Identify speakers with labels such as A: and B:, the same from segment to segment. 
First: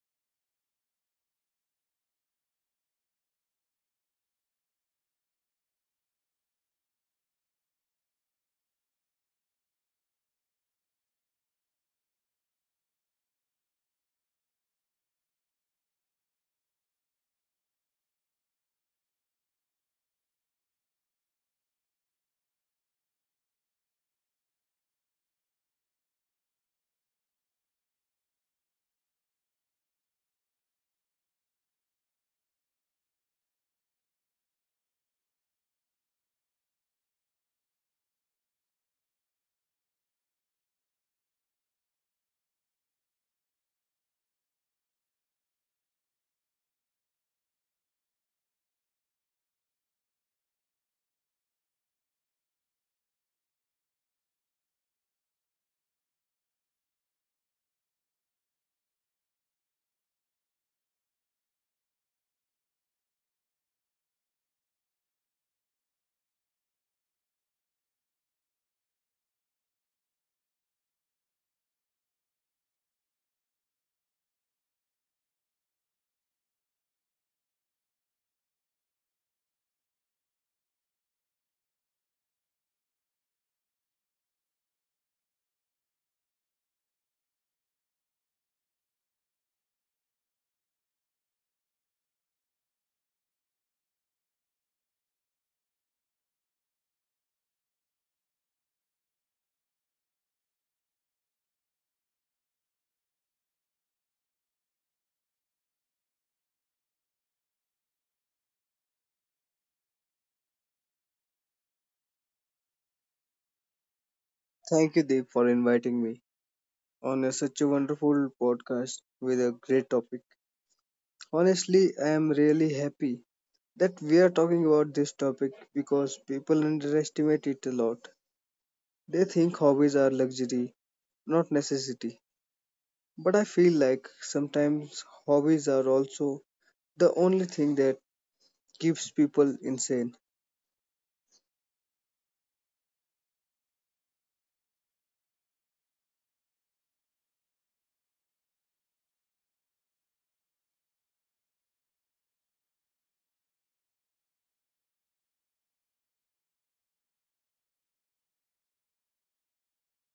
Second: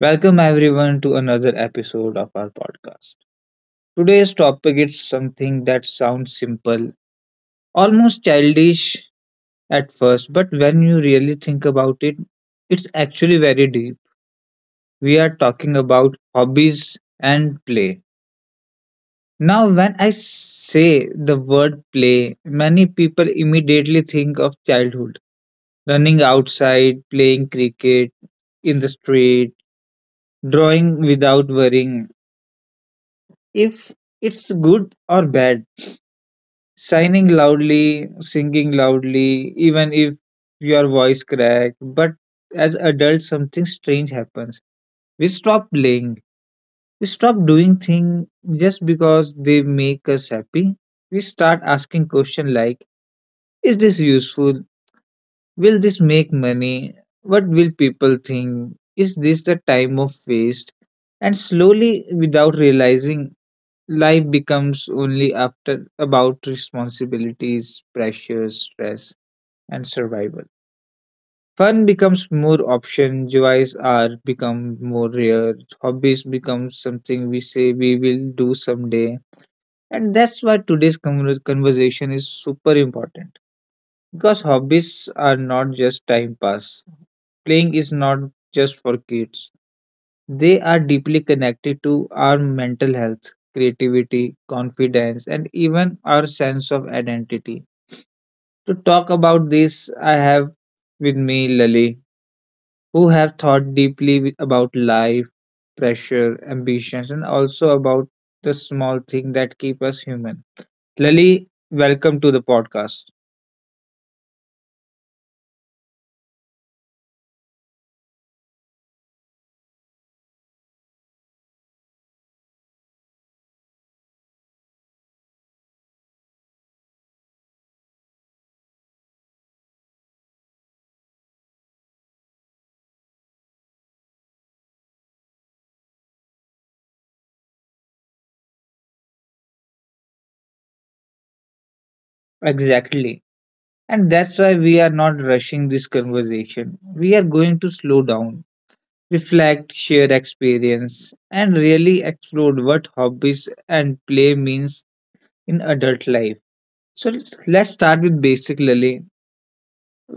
A: Welcome, everyone, to another episode of our podcast. Today's topic is something that sounds simple, almost childish at first, but when you really think about it, it's actually very deep. We are talking about hobbies and play. Now, when I say the word play, many people immediately think of childhood, running outside, playing cricket in the street, drawing without worrying if it's good or bad, signing loudly, singing loudly, even if your voice crack. But as adults, something strange happens. We stop playing, we stop doing things just because they make us happy. We start asking questions like, is this useful? Will this make money? What will people think? Is this the time of waste? And slowly, without realizing, life becomes only after about responsibilities, pressures, stress, and survival. Fun becomes more option, joys are become more rare, hobbies become something we say we will do someday. And that's why today's conversation is super important. Because hobbies are not just time pass. Playing is not just for kids. They are deeply connected to our mental health, creativity, confidence, and even our sense of identity. To talk about this, I have with me Lali, who have thought deeply about life, pressure, ambitions, and also about the small thing that keep us human. Lali, welcome to the podcast.
B: Thank you, Deep, for inviting me such a wonderful podcast with a great topic. Honestly, I am really happy that we are talking about this topic because people underestimate it a lot. They think hobbies are luxury, not necessity. But I feel like sometimes hobbies are also the only thing that keeps people insane.
A: Exactly. And that's why we are not rushing this conversation. We are going to slow down, reflect, share experience, and really explore what hobbies and play means in adult life. So let's start with basic, Lily.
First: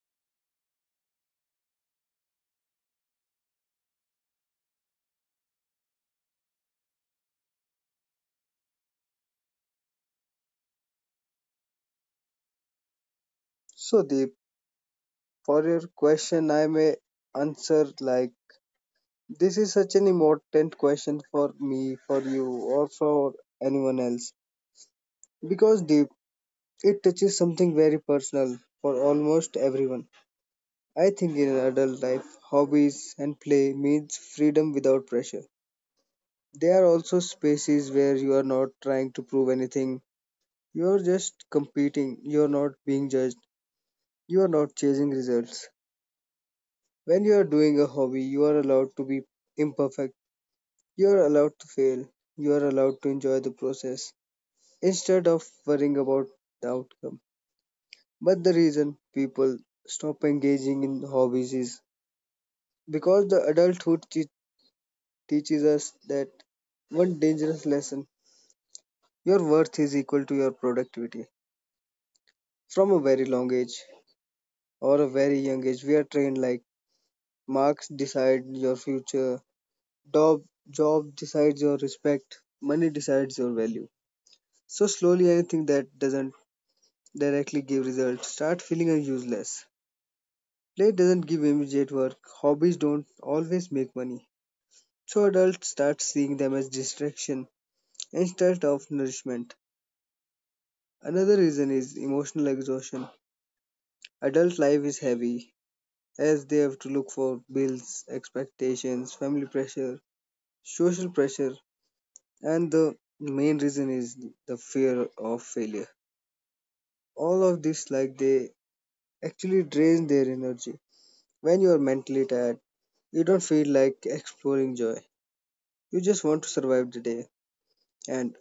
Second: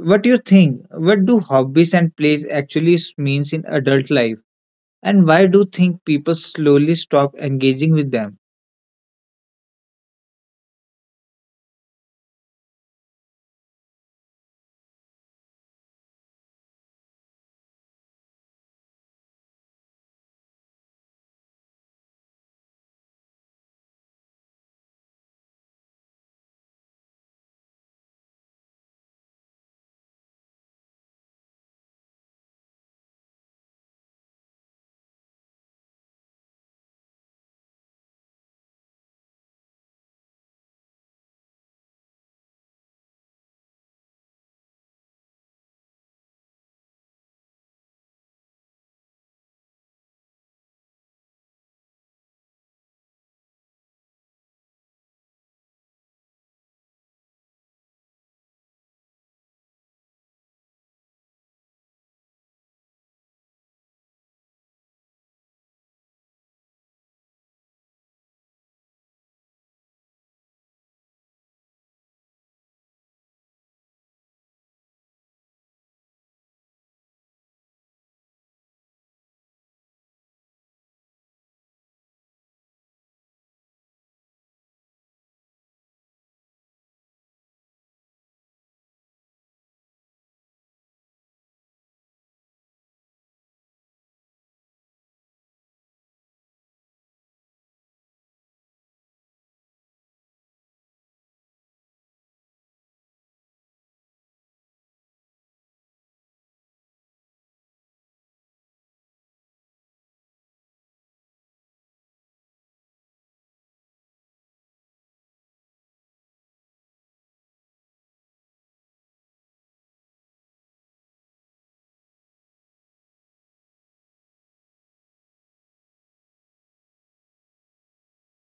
A: What do you think? What do hobbies and plays actually means in adult life? And why do you think people slowly stop engaging with them?
B: So, Deep, for your question, I may answer like, this is such an important question for me, for you, or for anyone else because, deep, it touches something very personal for almost everyone. I think in adult life, hobbies and play means freedom without pressure. They are also spaces where you are not trying to prove anything. You are just competing. You are not being judged. You are not chasing results. When you are doing a hobby, you are allowed to be imperfect. You are allowed to fail. You are allowed to enjoy the process instead of worrying about the outcome. But the reason people stop engaging in hobbies is because teaches us that one dangerous lesson: your worth is equal to your productivity. From a very long age, or a very young age, we are trained like marks decide your future, job, job decides your respect, money decides your value. So, slowly, anything that doesn't directly give results start feeling useless. Play doesn't give immediate work, hobbies don't always make money, so adults start seeing them as distraction instead of nourishment. Another reason is emotional exhaustion. Adult life is heavy as they have to look for bills, expectations, family pressure, social pressure, and the main reason is the fear of failure. All of this, like, they actually drain their energy. When you are mentally tired, you don't feel like exploring joy. You just want to survive the day. And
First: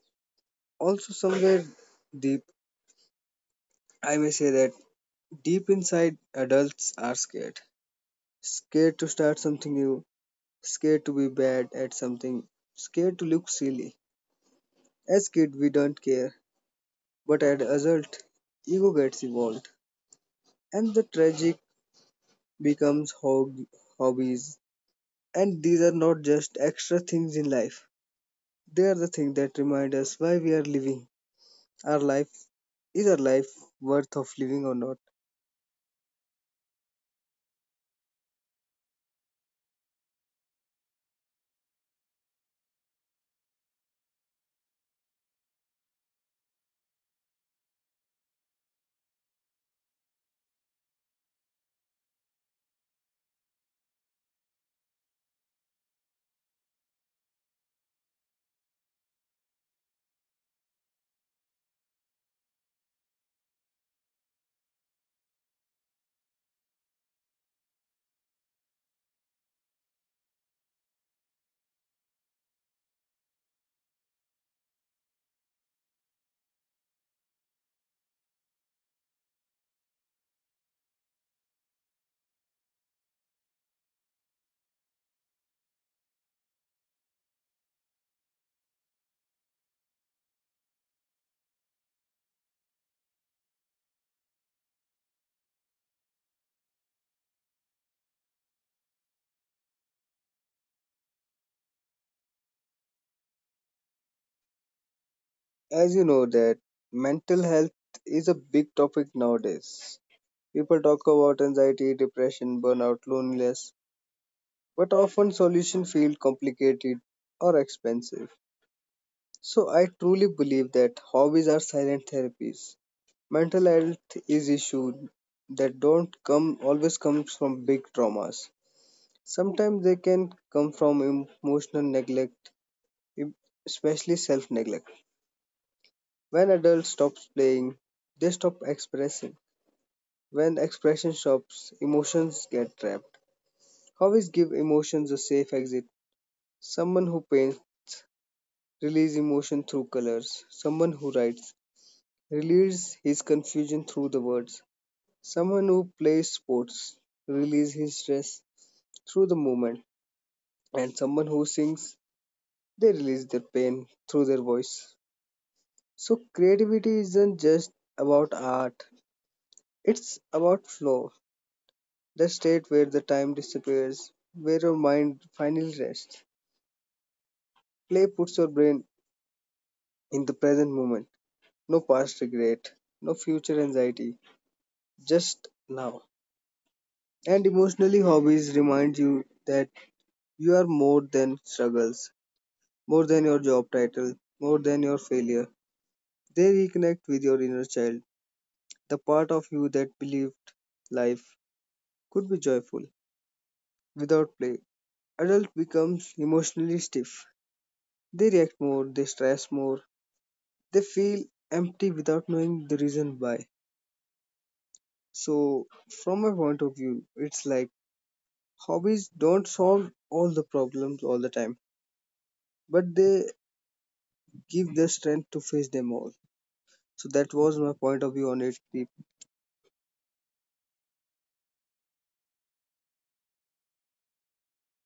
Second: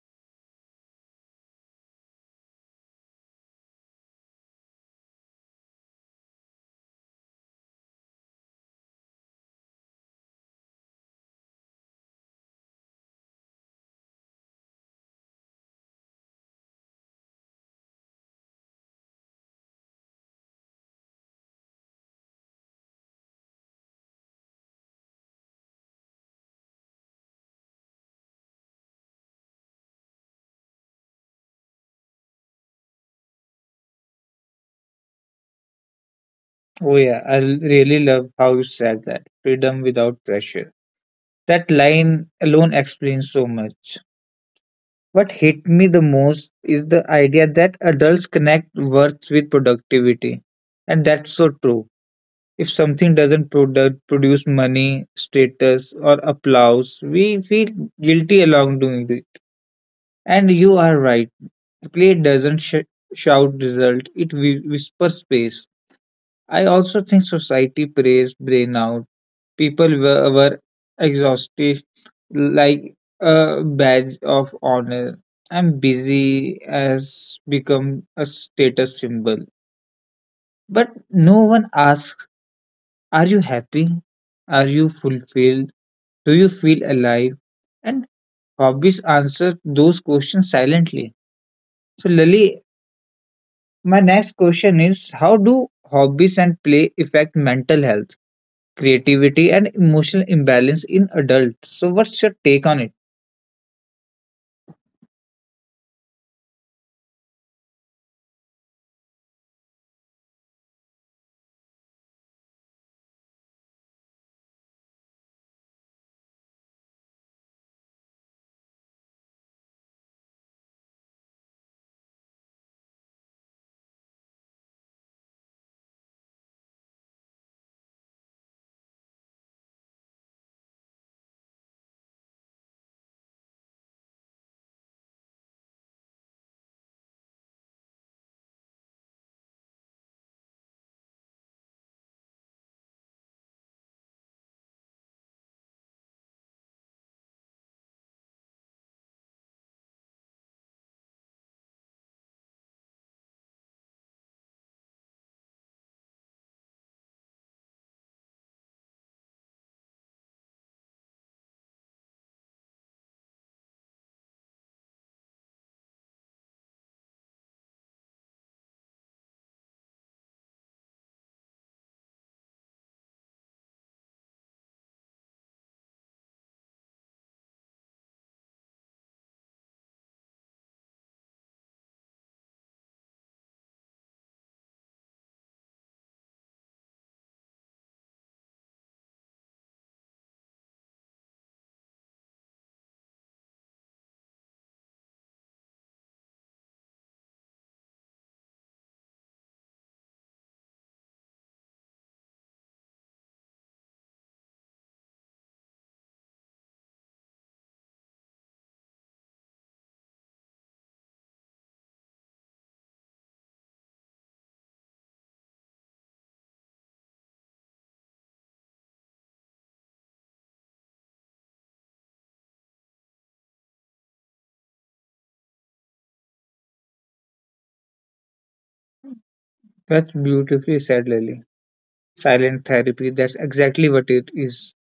B: also, somewhere deep, I may say that deep inside, adults are scared. Scared to start something new, scared to be bad at something, scared to look silly. As kid, we don't care, but as adult, ego gets involved, and the tragic becomes hob- hobbies. And these are not just extra things in life; they are the things that remind us why we are living. Our life, is our life worth of living or not?
A: Oh yeah, really love how you said that. Freedom without pressure. That line alone explains so much. What hit me the most is the idea that adults connect worth with productivity. And that's so true. If something doesn't product, produce money, status, or applause, we feel guilty along doing it. And you are right. The play doesn't sh- shout result, it whispers space. I also think society prays burnout. People were exhausted, like a badge of honor. I'm busy has become a status symbol. But no one asks, are you happy? Are you fulfilled? Do you feel alive? And hobbies answer those questions silently. So, Lily, my next question is, how do hobbies and play affect mental health, creativity, and emotional imbalance in adults? So, what's your take on it?
B: As you know that mental health is a big topic nowadays. People talk about anxiety, depression, burnout, loneliness, but often solutions feel complicated or expensive. So I truly believe that hobbies are silent therapies. Mental health is issue that don't come always comes from big traumas. Sometimes they can come from emotional neglect, em- especially self-neglect. When adults stop playing, they stop expressing. When expression stops, emotions get trapped. Hobbies give emotions a safe exit. Someone who paints releases emotion through colors. Someone who writes releases his confusion through the words. Someone who plays sports releases his stress through the movement. And someone who sings, they release their pain through their voice. So creativity isn't just about art. It's about flow, the state where the time disappears, where your mind finally rests. Play puts your brain in the present moment. No past regret, no future anxiety, just now. And emotionally, hobbies remind you that you are more than struggles, more than your job title, more than your failure. They reconnect with your inner child, the part of you that believed life could be joyful without play. Adult becomes emotionally stiff. They react more, they stress more, they feel empty without knowing the reason why. So from my point of view, it's like hobbies don't solve all the problems all the time, but they give the strength to face them all. So that was my point of view on it, Deep.
A: That's beautifully said, Lily. Silent therapy, that's exactly what it is.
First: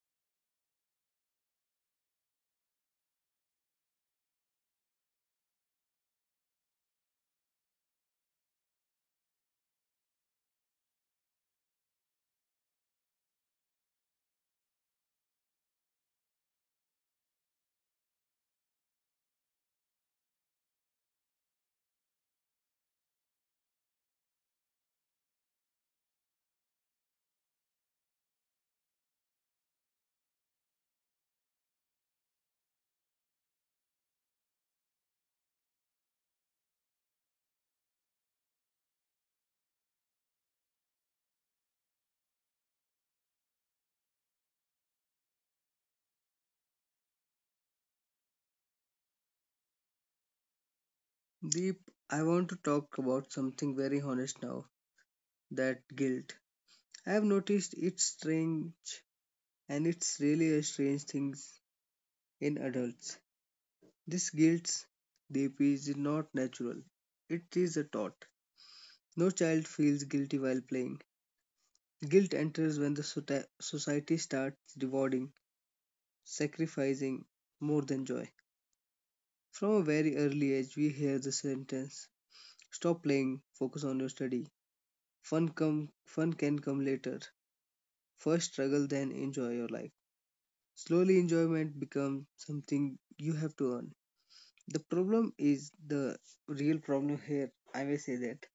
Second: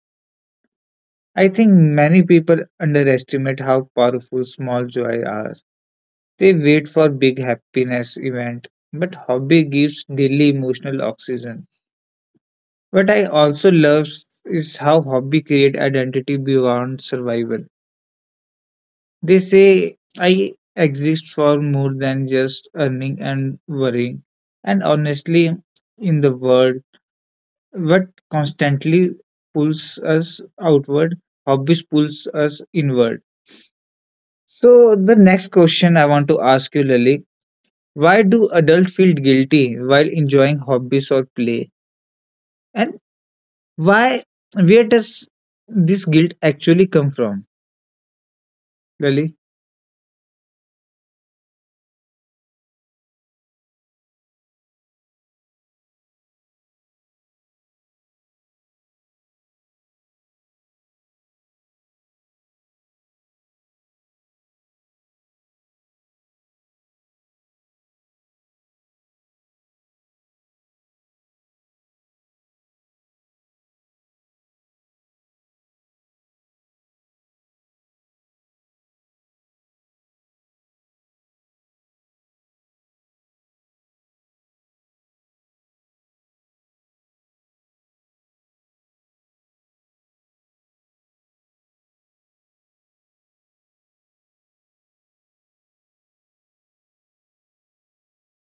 A: I think many people underestimate how powerful small joy are. They wait for big happiness event, but hobby gives daily emotional oxygen. What I also love is how hobby create identity beyond survival. They say I exist for more than just earning and worrying. And honestly, in the world what constantly pulls us outward, hobbies pulls us inward. So the next question I want to ask you, Lily, why do adults feel guilty while enjoying hobbies or play? And why, where does this guilt actually come from, Lily?
B: Deep, I want to talk about something very honest now, that guilt. I have noticed it's strange and it's really a strange thing in adults. This guilt, Deep, is not natural. It is a thought. No child feels guilty while playing. Guilt enters when the society starts rewarding sacrificing more than joy. From a very early age, we hear the sentence: stop playing, focus on your study. Fun can come later. First struggle, then enjoy your life. Slowly, enjoyment becomes something you have to earn. The real problem here, I may say that,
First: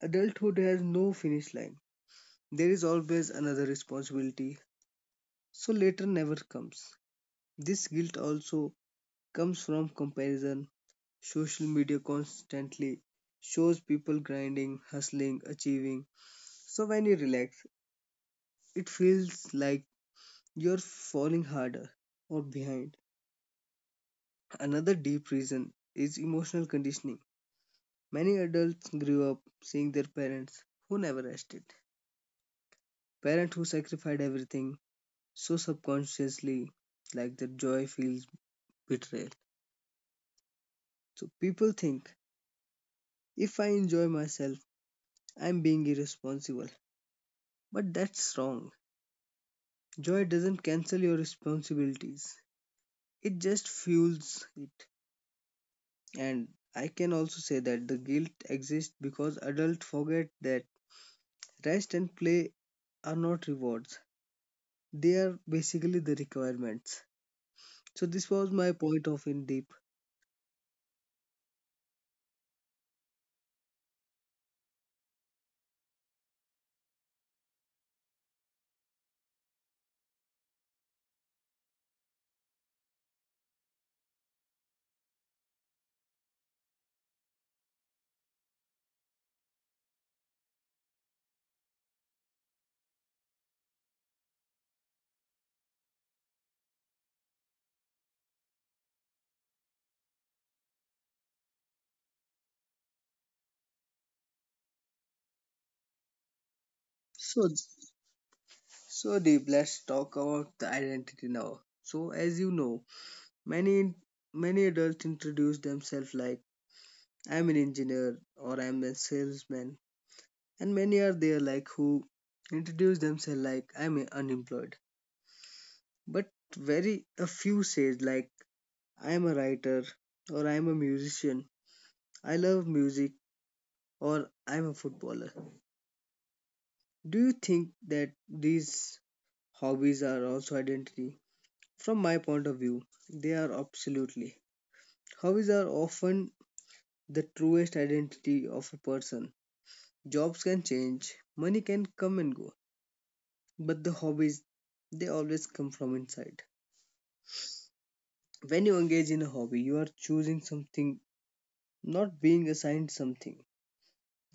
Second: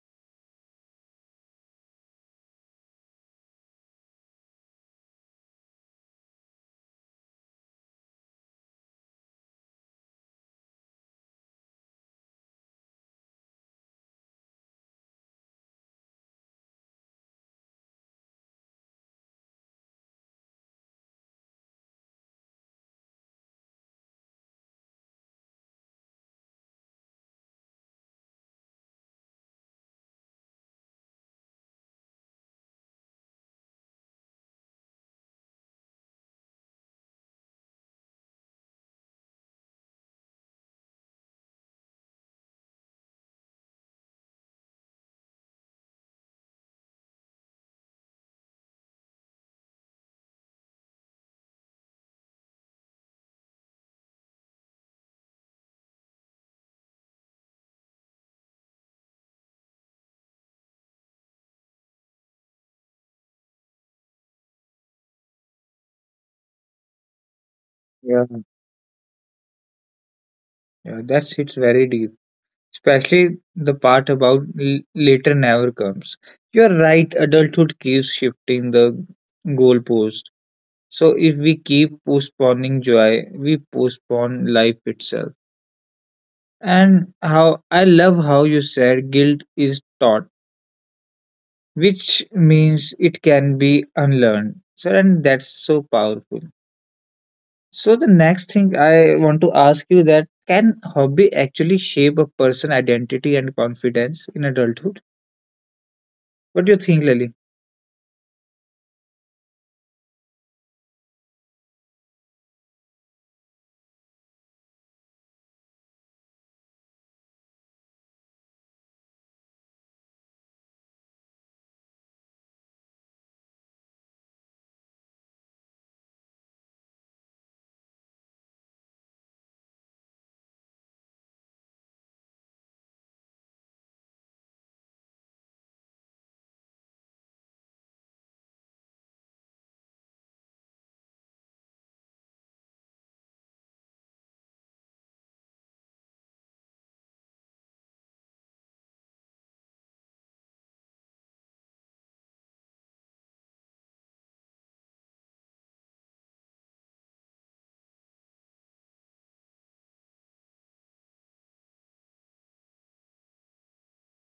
B: adulthood has no finish line. There is always another responsibility, so later never comes. This guilt also comes from comparison. Social media constantly shows people grinding, hustling, achieving. So when you relax, it feels like you're falling harder or behind. Another deep reason is emotional conditioning. Many adults grew up seeing their parents who never rested, parents who sacrificed everything, so subconsciously, like, their joy feels betrayal. So people think if I enjoy myself, I'm being irresponsible. But that's wrong. Joy doesn't cancel your responsibilities, it just fuels it. And I can also say that the guilt exists because adults forget that rest and play are not rewards, they are basically the requirements. So,
A: Yeah,
B: this was my point of, in deep.
A: yeah, that's it's very deep. Especially the part about later never comes. You're right, adulthood keeps shifting the goalposts. So if we keep postponing joy, we postpone life itself. And how I love how you said guilt is taught, which means it can be unlearned. So and that's so powerful. So the next thing I want to ask you, that can hobby actually shape a person identity and confidence in adulthood? What do you think, Lily?
B: So, so deep, let's talk about the identity now. So, as you know, many many adults introduce themselves like I'm an engineer or I'm a salesman, and many are there like who introduce themselves like unemployed. But very a few says like I'm a writer or I'm a musician. I love music, or I'm a footballer. Do you think that these hobbies are also identity? From my point of view, they are, absolutely. Hobbies are often the truest identity of a person. Jobs can change, money can come and go, but the hobbies, they always come from inside. When you engage in a hobby, you are choosing something, not being assigned something.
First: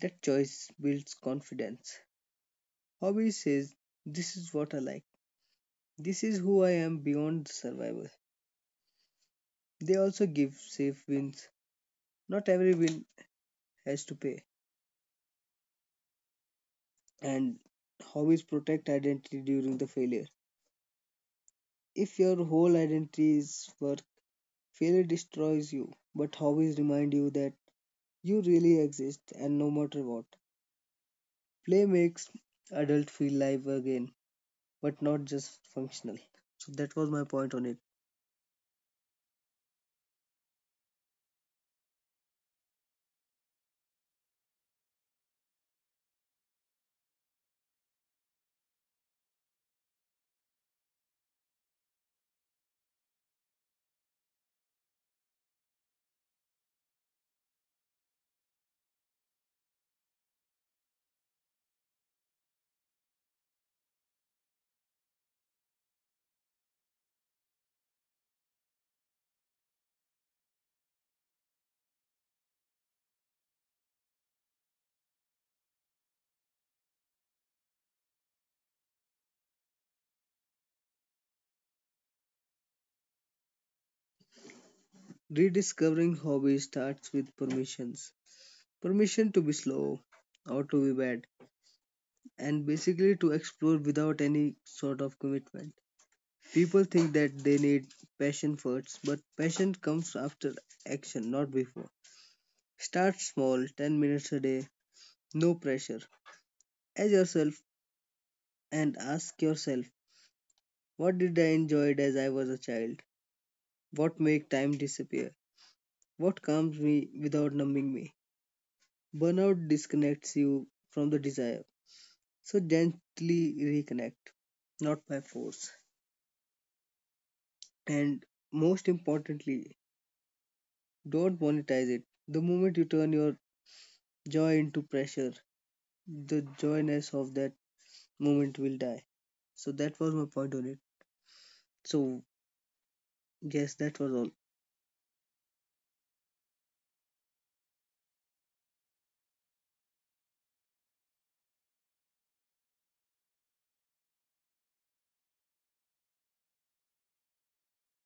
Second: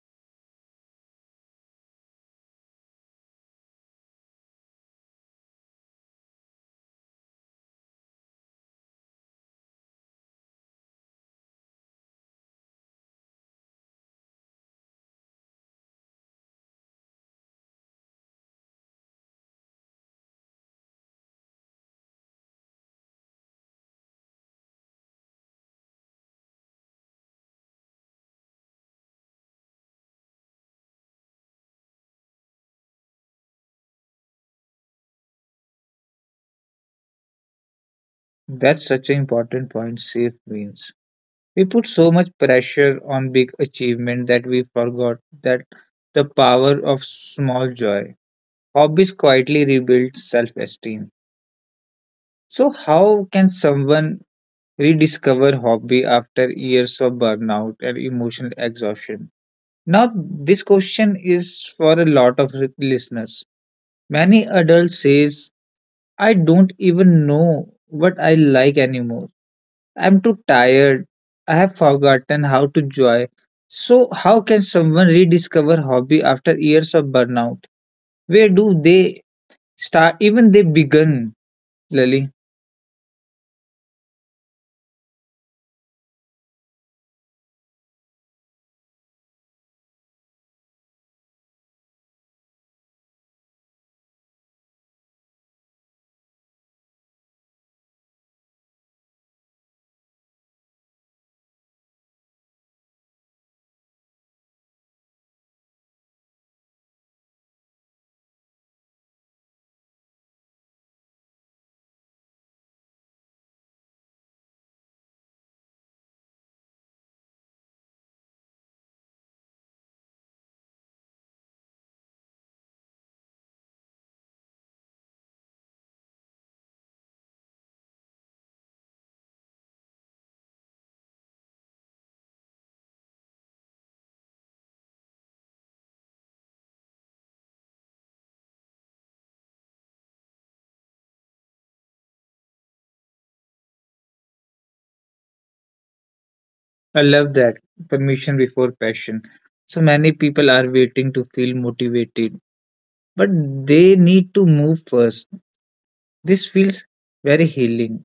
B: That choice builds confidence. Hobby says, this is what I like. This is who I am beyond survival. They also give safe wins. Not every win has to pay. And hobbies protect identity during the failure. If your whole identity is work, failure destroys you. But hobbies remind you that you really exist and no matter what. Play makes adult feel live again, but not just functional. So that was my point on it.
A: That's such an important point. Safe means. We put so much pressure on big achievement that we forgot that the power of small joy. Hobbies quietly rebuild self-esteem. So how can someone rediscover hobby after years of burnout and emotional exhaustion? Now this question is for a lot of listeners. Many adults says I don't even know what I like anymore. I'm too tired. I have forgotten how to joy. So how can someone rediscover hobby after years of burnout? Where do they start? Even they begin, Lily.
B: Rediscovering hobbies starts with permissions. Permission to be slow or to be bad, and basically to explore without any sort of commitment. People think that they need passion first, but passion comes after action, not before. Start small, 10 minutes a day, no pressure. As yourself, and ask yourself, what did I enjoy as I was a child? What make time disappear? What calms me without numbing me? Burnout disconnects you from the desire. So gently reconnect, not by force. And most importantly, don't monetize it. The moment you turn your joy into pressure, the joyness of that moment will die. So that was my point on it. So yes, that was all.
A: I love that. Permission before passion. So many people are waiting to feel motivated, but they need to move first. This feels very healing.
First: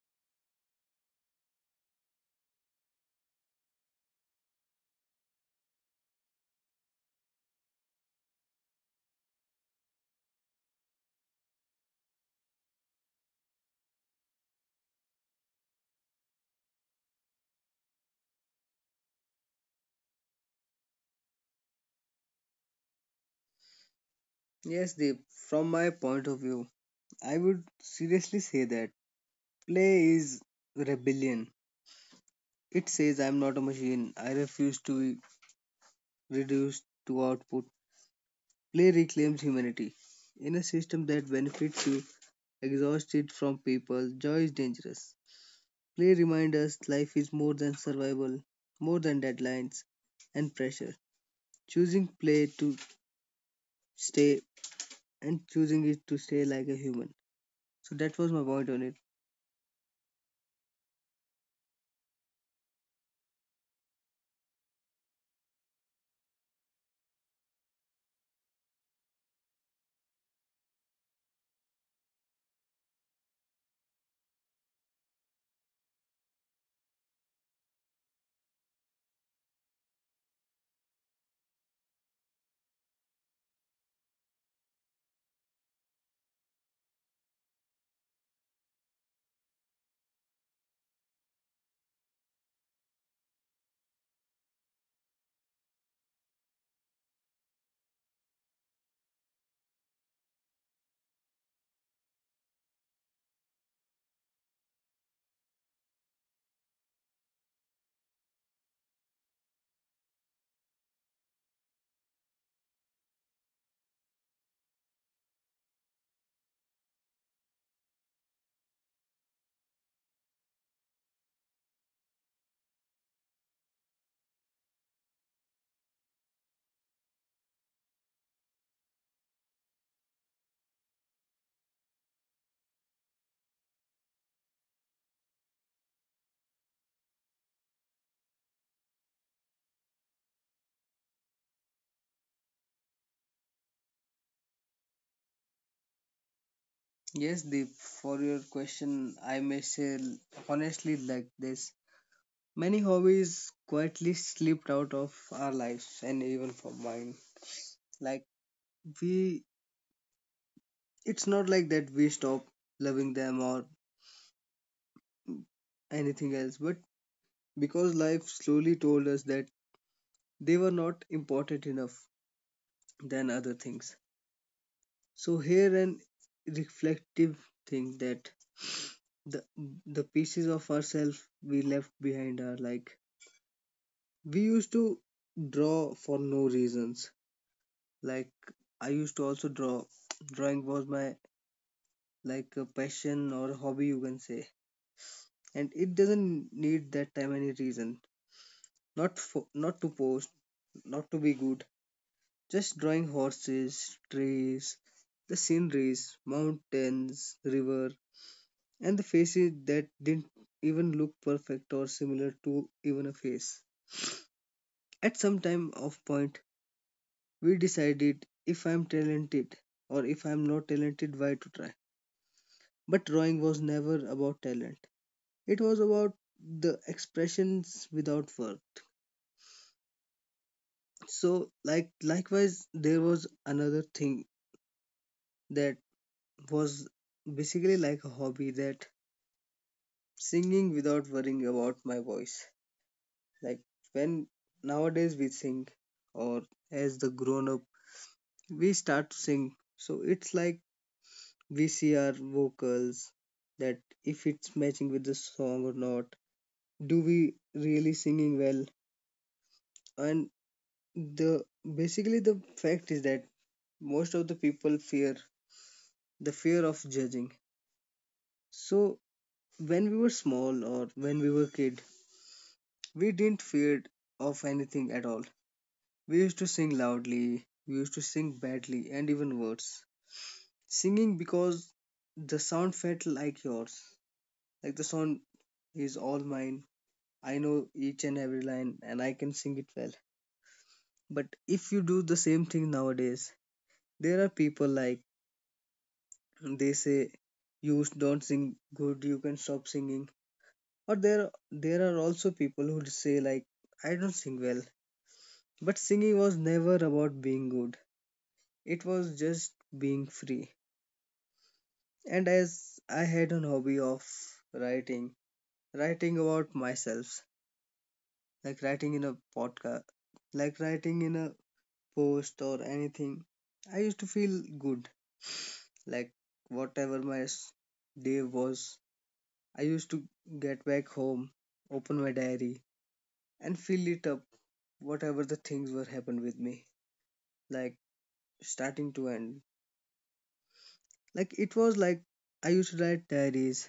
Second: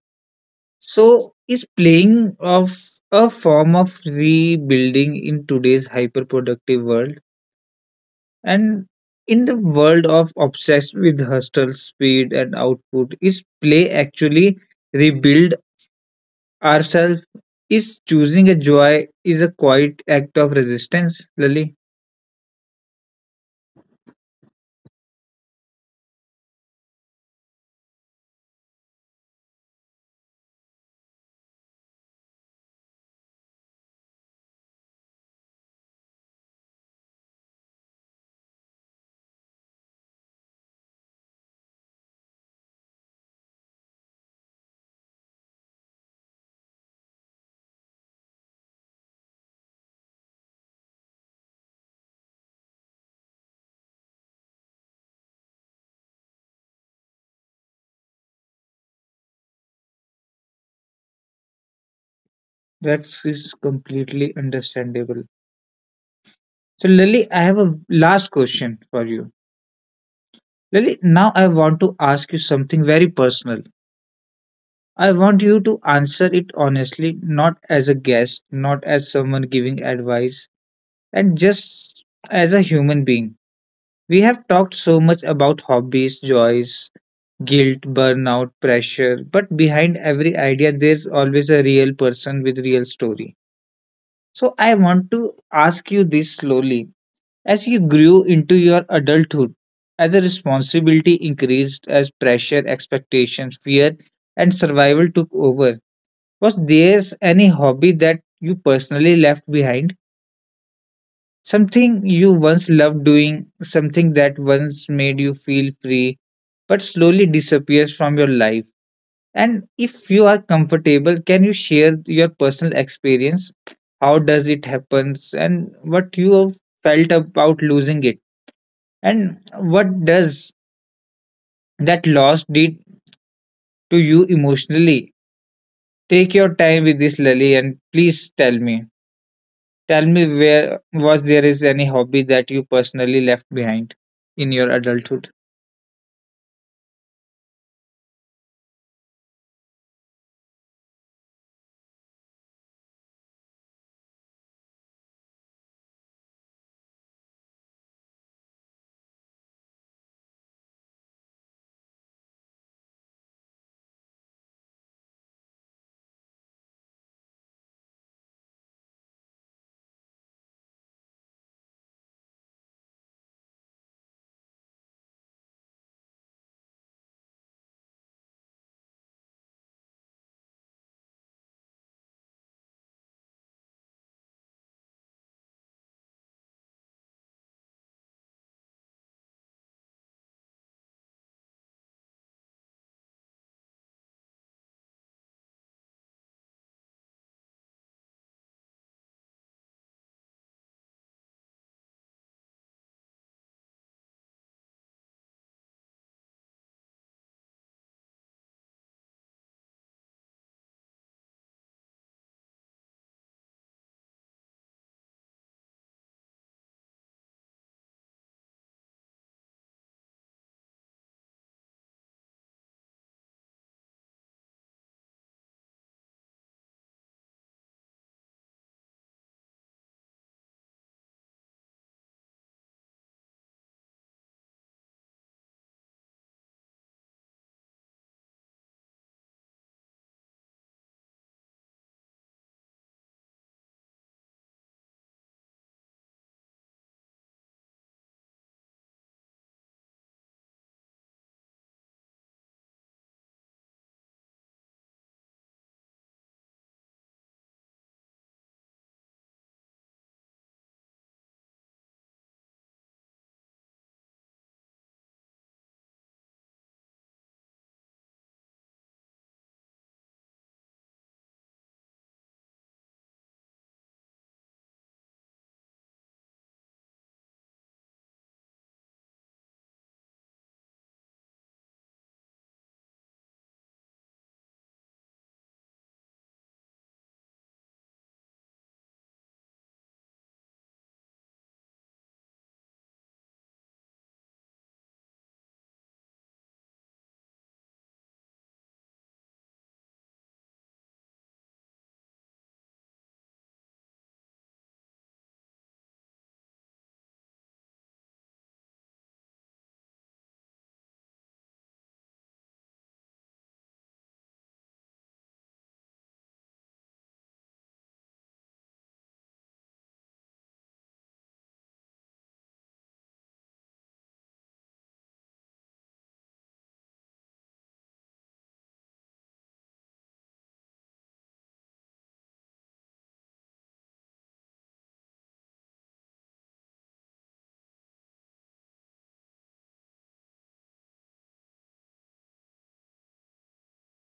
A: So is playing of a form of rebuilding in today's hyper productive world? And in the world of obsessed with hustle, speed, and output, is play actually rebuild ourselves? Is choosing a joy is a quiet act of resistance, Lily?
B: Yes, Deep, from my point of view, I would seriously say that play is rebellion. It says I'm not a machine. I refuse to reduced to output, play reclaims humanity. In a system that benefits you, exhausts it from people, joy is dangerous. Play reminds us life is more than survival, more than deadlines and pressure. Choosing play to stay, and choosing it to stay like a human. So that was my point on it.
A: That is completely understandable. So, Lily, I have a last question for you. Lily, now I want to ask you something very personal. I want you to answer it honestly, not as a guest, not as someone giving advice, and just as a human being. We have talked so much about hobbies, joys, guilt, burnout, pressure, but behind every idea, there's always a real person with real story. So I want to ask you this slowly. As you grew into your adulthood, as a responsibility increased, as pressure, expectations, fear, and survival took over, was there any hobby that you personally left behind? Something you once loved doing, something that once made you feel free, but slowly disappears from your life. And if you are comfortable, can you share your personal experience? How does it happen? And what you have felt about losing it? And what does that loss did to you emotionally? Take your time with this, Lily, and please tell me. Tell me, where was there is any hobby that you personally left behind in your adulthood?
B: Yes, Deep, for your question, I may say, honestly, like this. Many hobbies quietly slipped out of our lives and even from mine. Like, we it's not like that we stop loving them or anything else, but because life slowly told us that they were not important enough than other things. So here an reflective thing that the the pieces of ourselves we left behind are like we used to draw for no reasons. Like, I used to also draw. Drawing was my, like, a passion or hobby you can say. And it doesn't need that time any reason. Not to post, not to be good, just drawing horses, trees, the sceneries, mountains, river, and the faces that didn't even look perfect or similar to even a face. At some time of point, we decided if I'm talented or if I'm not talented, why to try. But drawing was never about talent. It was about the expressions without words. So like, likewise, there was another thing that was basically like a hobby, that singing without worrying about my voice. Like, when nowadays we sing, or as the grown up, we start to sing. So it's like we see our vocals that if it's matching with the song or not. Do we really singing well? And the basically the fact is that most of the people fear the fear of judging. So when we were small, or when we were kid, we didn't fear of anything at all. We used to sing loudly, we used to sing badly, and even worse. Singing because the sound felt like yours. Like, the sound is all mine. I know each and every line and I can sing it well. But if you do the same thing nowadays, there are people like they say you don't sing good, you can stop singing. Or there are also people who say like I don't sing well. But singing was never about being good. It was just being free. And as I had an hobby of writing, writing about myself, like writing in a podcast, like writing in a post or anything, I used to feel good. Like, whatever day was, I used to get back home, open my diary, and fill it up whatever the things were happened with me, like starting to end. Like, it was like I used to write diaries.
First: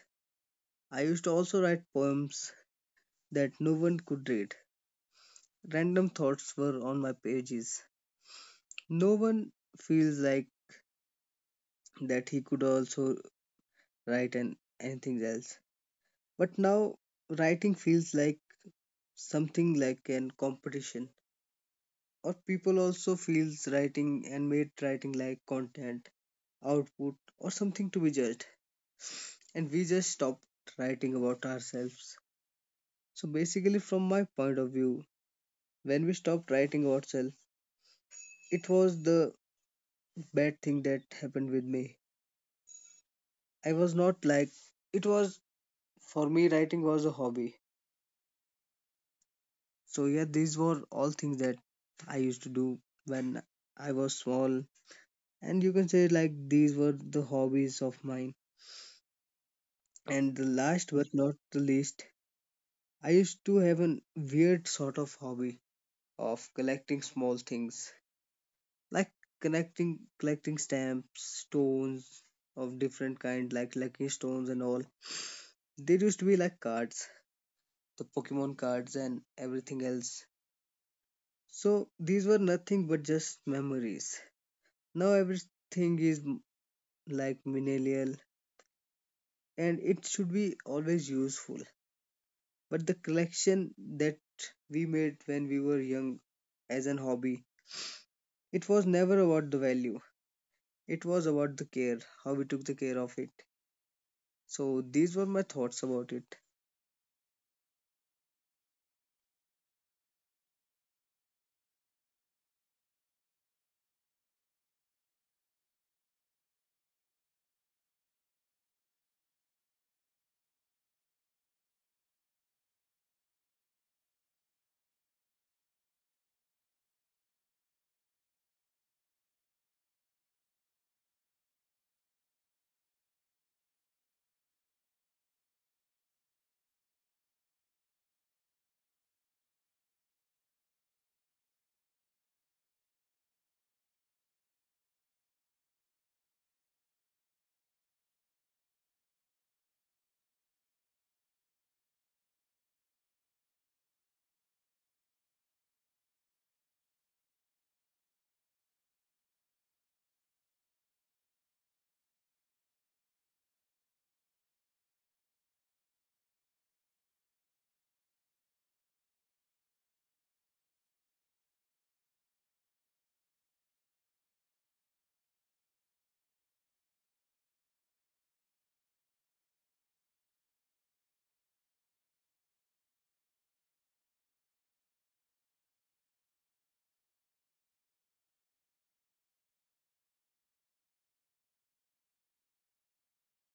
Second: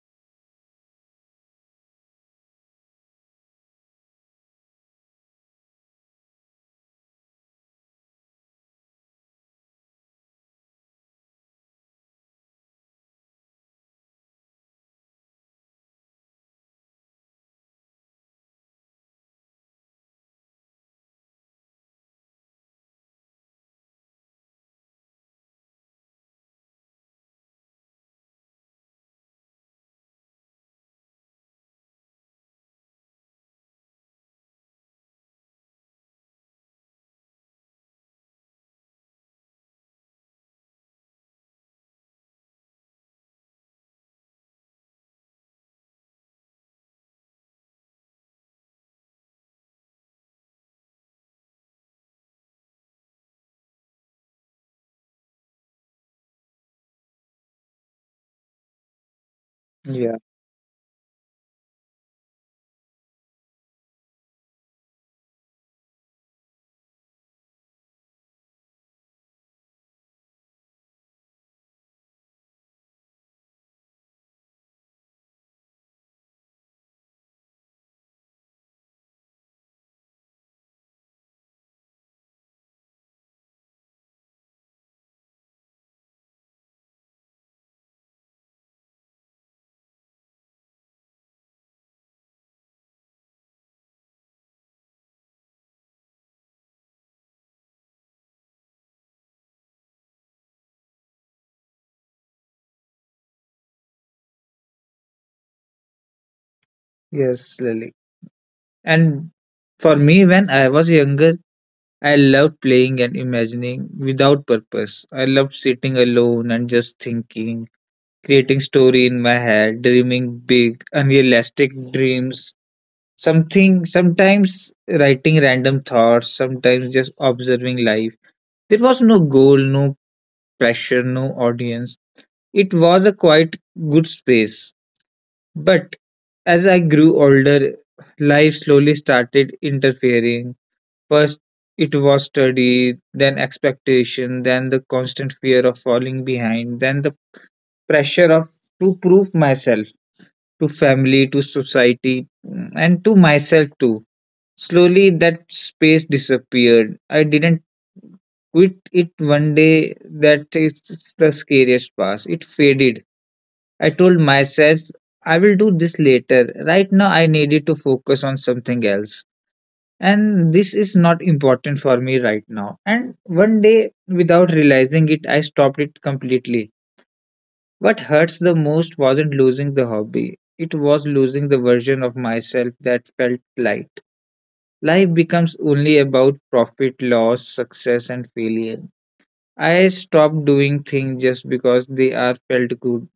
B: I used to also write poems that no one could read. Random thoughts were on my pages. No one feels like that he could also write an anything else. But now writing feels like something like an competition. Or people also feels writing and made writing like content, output, or something to be judged. And we just stopped writing about ourselves. So basically from my point of view, when we stopped writing ourselves, it was the bad thing that happened with me. I was not like, it was, for me writing was a hobby. So yeah, these were all things that I used to do when I was small. And you can say like these were the hobbies of mine. And the
A: Yeah,
B: last but not the least, I used to have a weird sort of hobby of collecting small things. Like, connecting collecting stamps, stones of different kind like lucky stones and all. They used to be like cards, the Pokemon cards and everything else. So these were nothing but just memories. Now everything is like millennial, and it should be always useful. But the collection that we made when we were young as an hobby, it was never about the value. It was about the care, how we took the care of it. So these were my thoughts about it.
A: yes, Lily. And for me, when I was younger, I loved playing and imagining without purpose. I loved sitting alone and just thinking, creating story in my head, dreaming big, unrealistic dreams. Something, sometimes writing random thoughts, sometimes just observing life. There was no goal, no pressure, no audience. It was a quite good space. But as I grew older, life slowly started interfering. First, it was study, then expectation, then the constant fear of falling behind, then the pressure of to prove myself to family, to society, and to myself too. Slowly, that space disappeared. I didn't quit it one day. That is the scariest part. It faded. I told myself, I will do this later. Right now, I needed to focus on something else. And this is not important for me right now. And one day, without realizing it, I stopped it completely. What hurts the most wasn't losing the hobby, it was losing the version of myself that felt light. Life becomes only about profit, loss, success, and failure. I stopped doing things just because they are felt good,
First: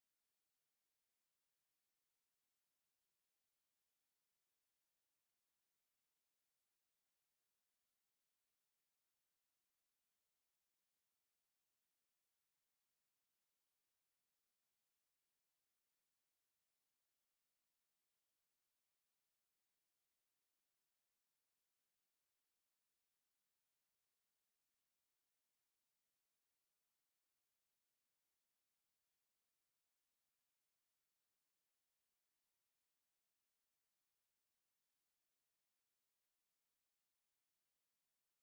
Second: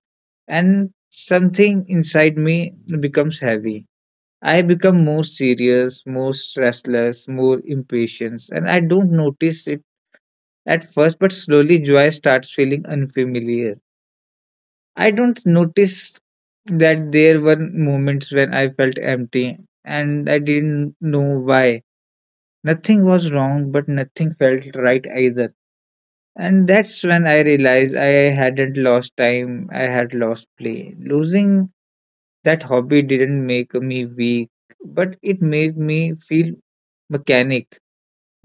A: and something inside me becomes heavy. I become more serious, more restless, more impatient, and I don't notice it at first, but slowly joy starts feeling unfamiliar. I don't notice that there were moments when I felt empty and I didn't know why. Nothing was wrong, but nothing felt right either. And that's when I realized I hadn't lost time, I had lost play. Losing that hobby didn't make me weak, but it made me feel mechanic.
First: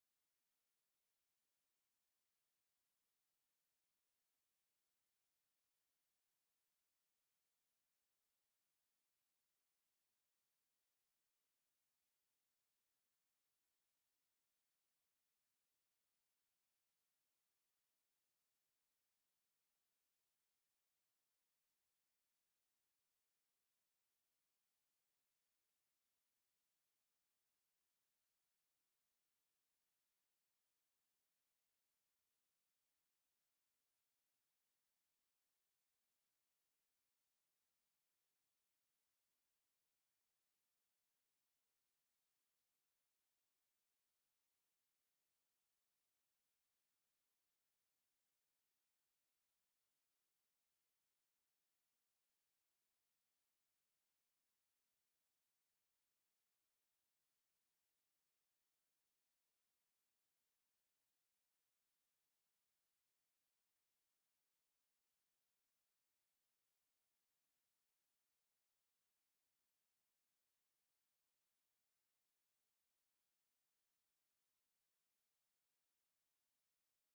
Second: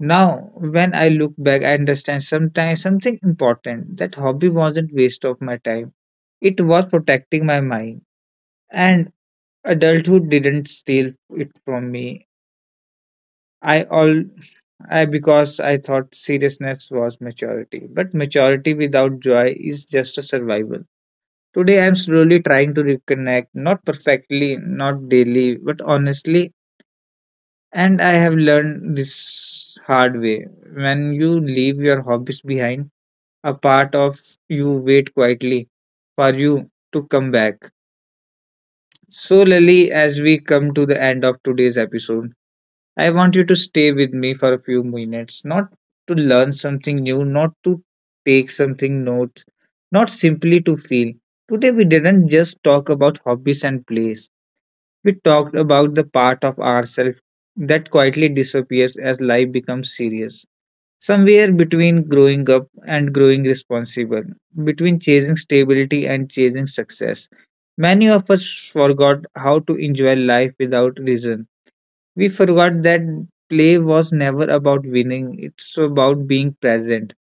A: Now, when I look back, I understand sometimes something important. That hobby wasn't waste of my time. It was protecting my mind. And adulthood didn't steal it from me. I all I because I thought seriousness was maturity. But maturity without joy is just a survival. Today I'm slowly trying to reconnect, not perfectly, not daily, but honestly. And I have learned this hard way. When you leave your hobbies behind, a part of you wait quietly for you to come back. So, Lily, as we come to the end of today's episode, I want you to stay with me for a few minutes, not to learn something new, not to take something notes, not simply to feel. Today, we didn't just talk about hobbies and play. We talked about the part of ourselves that quietly disappears as life becomes serious. Somewhere between growing up and growing responsible, between chasing stability and chasing success. Many of us forgot how to enjoy life without reason. We forgot that play was never about winning, it's about being present.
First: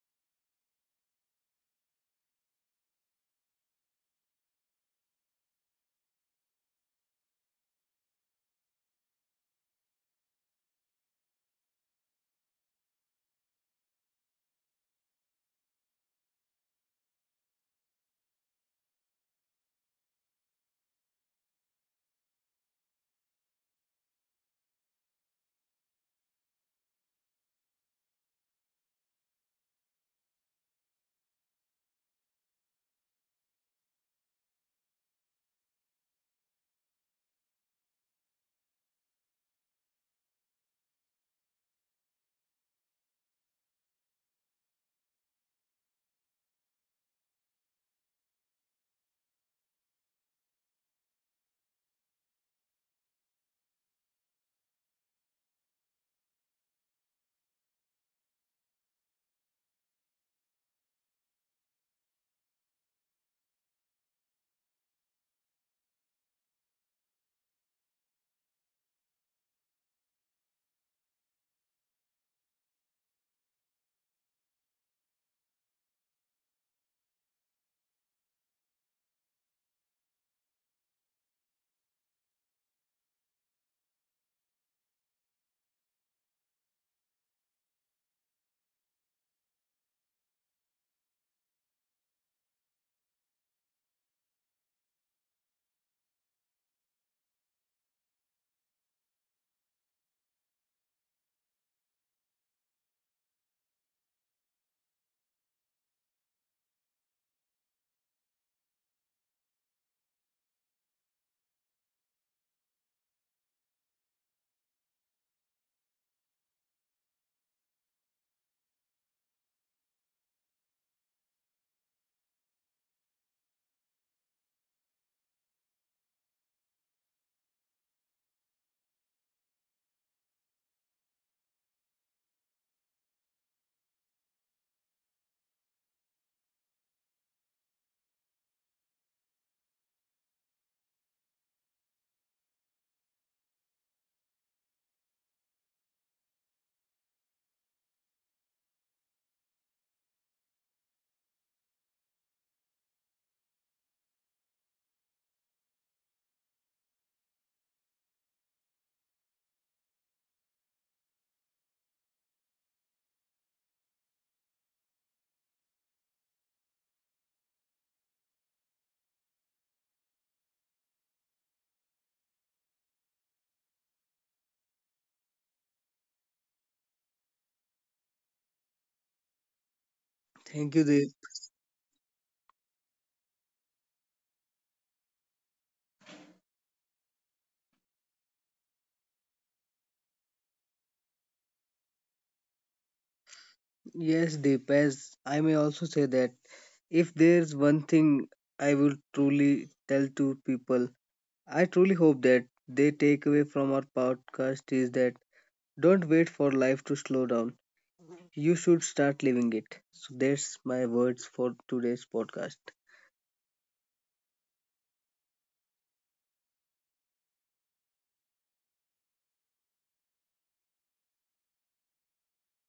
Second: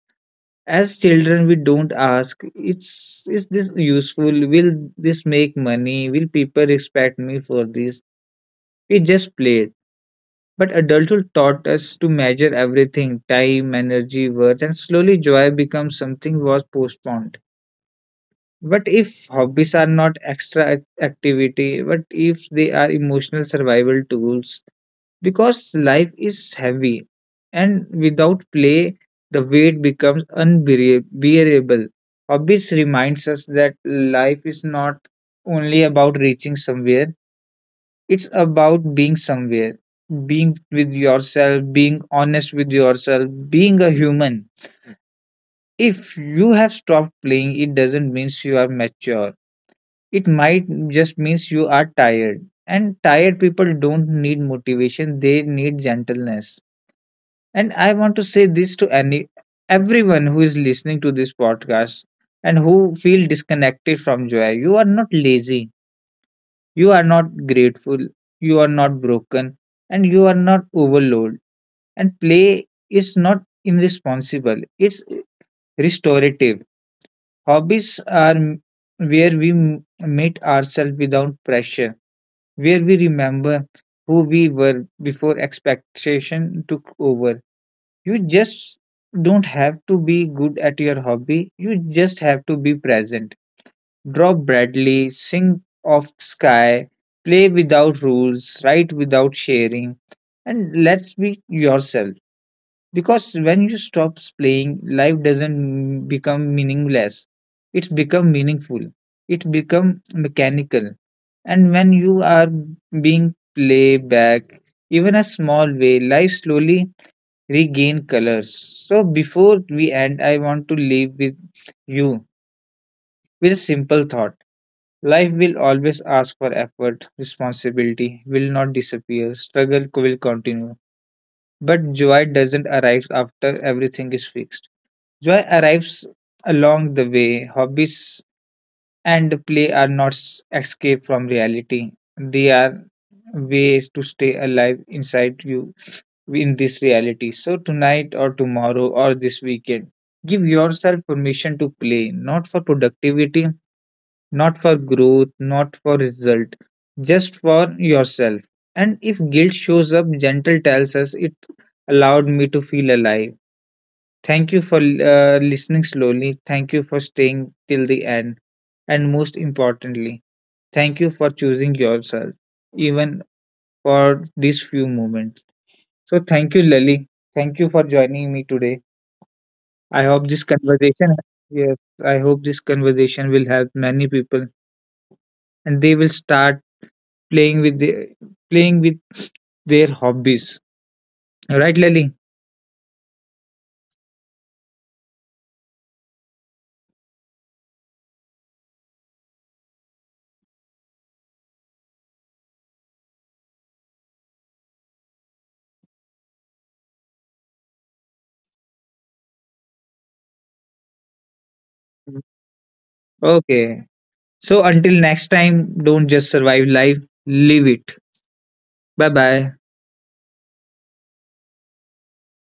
A: As children, we don't ask, is this useful? Will this make money? Will people respect me for this? We just played. But adulthood taught us to measure everything, time, energy, worth, and slowly joy becomes something was postponed. What if hobbies are not extra activity? What if they are emotional survival tools? Because life is heavy, and without play, the weight becomes unbearable. Hobbies reminds us that life is not only about reaching somewhere, it's about being somewhere, being with yourself, being honest with yourself, being a human. If you have stopped playing, it doesn't mean you are mature. It might just means you are tired. And tired people don't need motivation, they need gentleness. And I want to say this to any everyone who is listening to this podcast and who feel disconnected from joy. You are not lazy, you are not grateful, you are not broken, and you are not overloaded. And play is not irresponsible, it's restorative. Hobbies are where we meet ourselves without pressure, where we remember who we were before expectation took over. You just don't have to be good at your hobby, you just have to be present. Drop Bradley, sink off sky, play without rules, write without sharing, and let's be yourself. Because when you stop playing, life doesn't become meaningless. It's become meaningful. It become mechanical. And when you are being played back even a small way, life slowly regain colors. So before we end, I want to leave with you with a simple thought. Life will always ask for effort, responsibility will not disappear, struggle will continue. But joy doesn't arrive after everything is fixed. Joy arrives along the way. Hobbies and play are not escape from reality, they are ways to stay alive inside you in this reality. So, tonight or tomorrow or this weekend, give yourself permission to play, not for productivity, not for growth, not for result, just for yourself. And if guilt shows up, gentle tells us it allowed me to feel alive. Thank you for listening slowly. Thank you for staying till the end. And most importantly, thank you for choosing yourself, even for these few moments. So, thank you, Lali. Thank you for joining me today. I hope this
B: Thank you, Deep.
A: conversation, yes, I hope this conversation will help many people and they will start playing with the playing with their hobbies. Right, Lily?
B: Yes, Deep, as I may also say that if there's one thing I will truly tell to people, I truly hope that they take away from our podcast is that don't wait for life to slow down. You should start living it. So that's my words for today's
A: Mm.
B: podcast.
A: Okay. So until next time, don't just survive life, live it. Bye bye.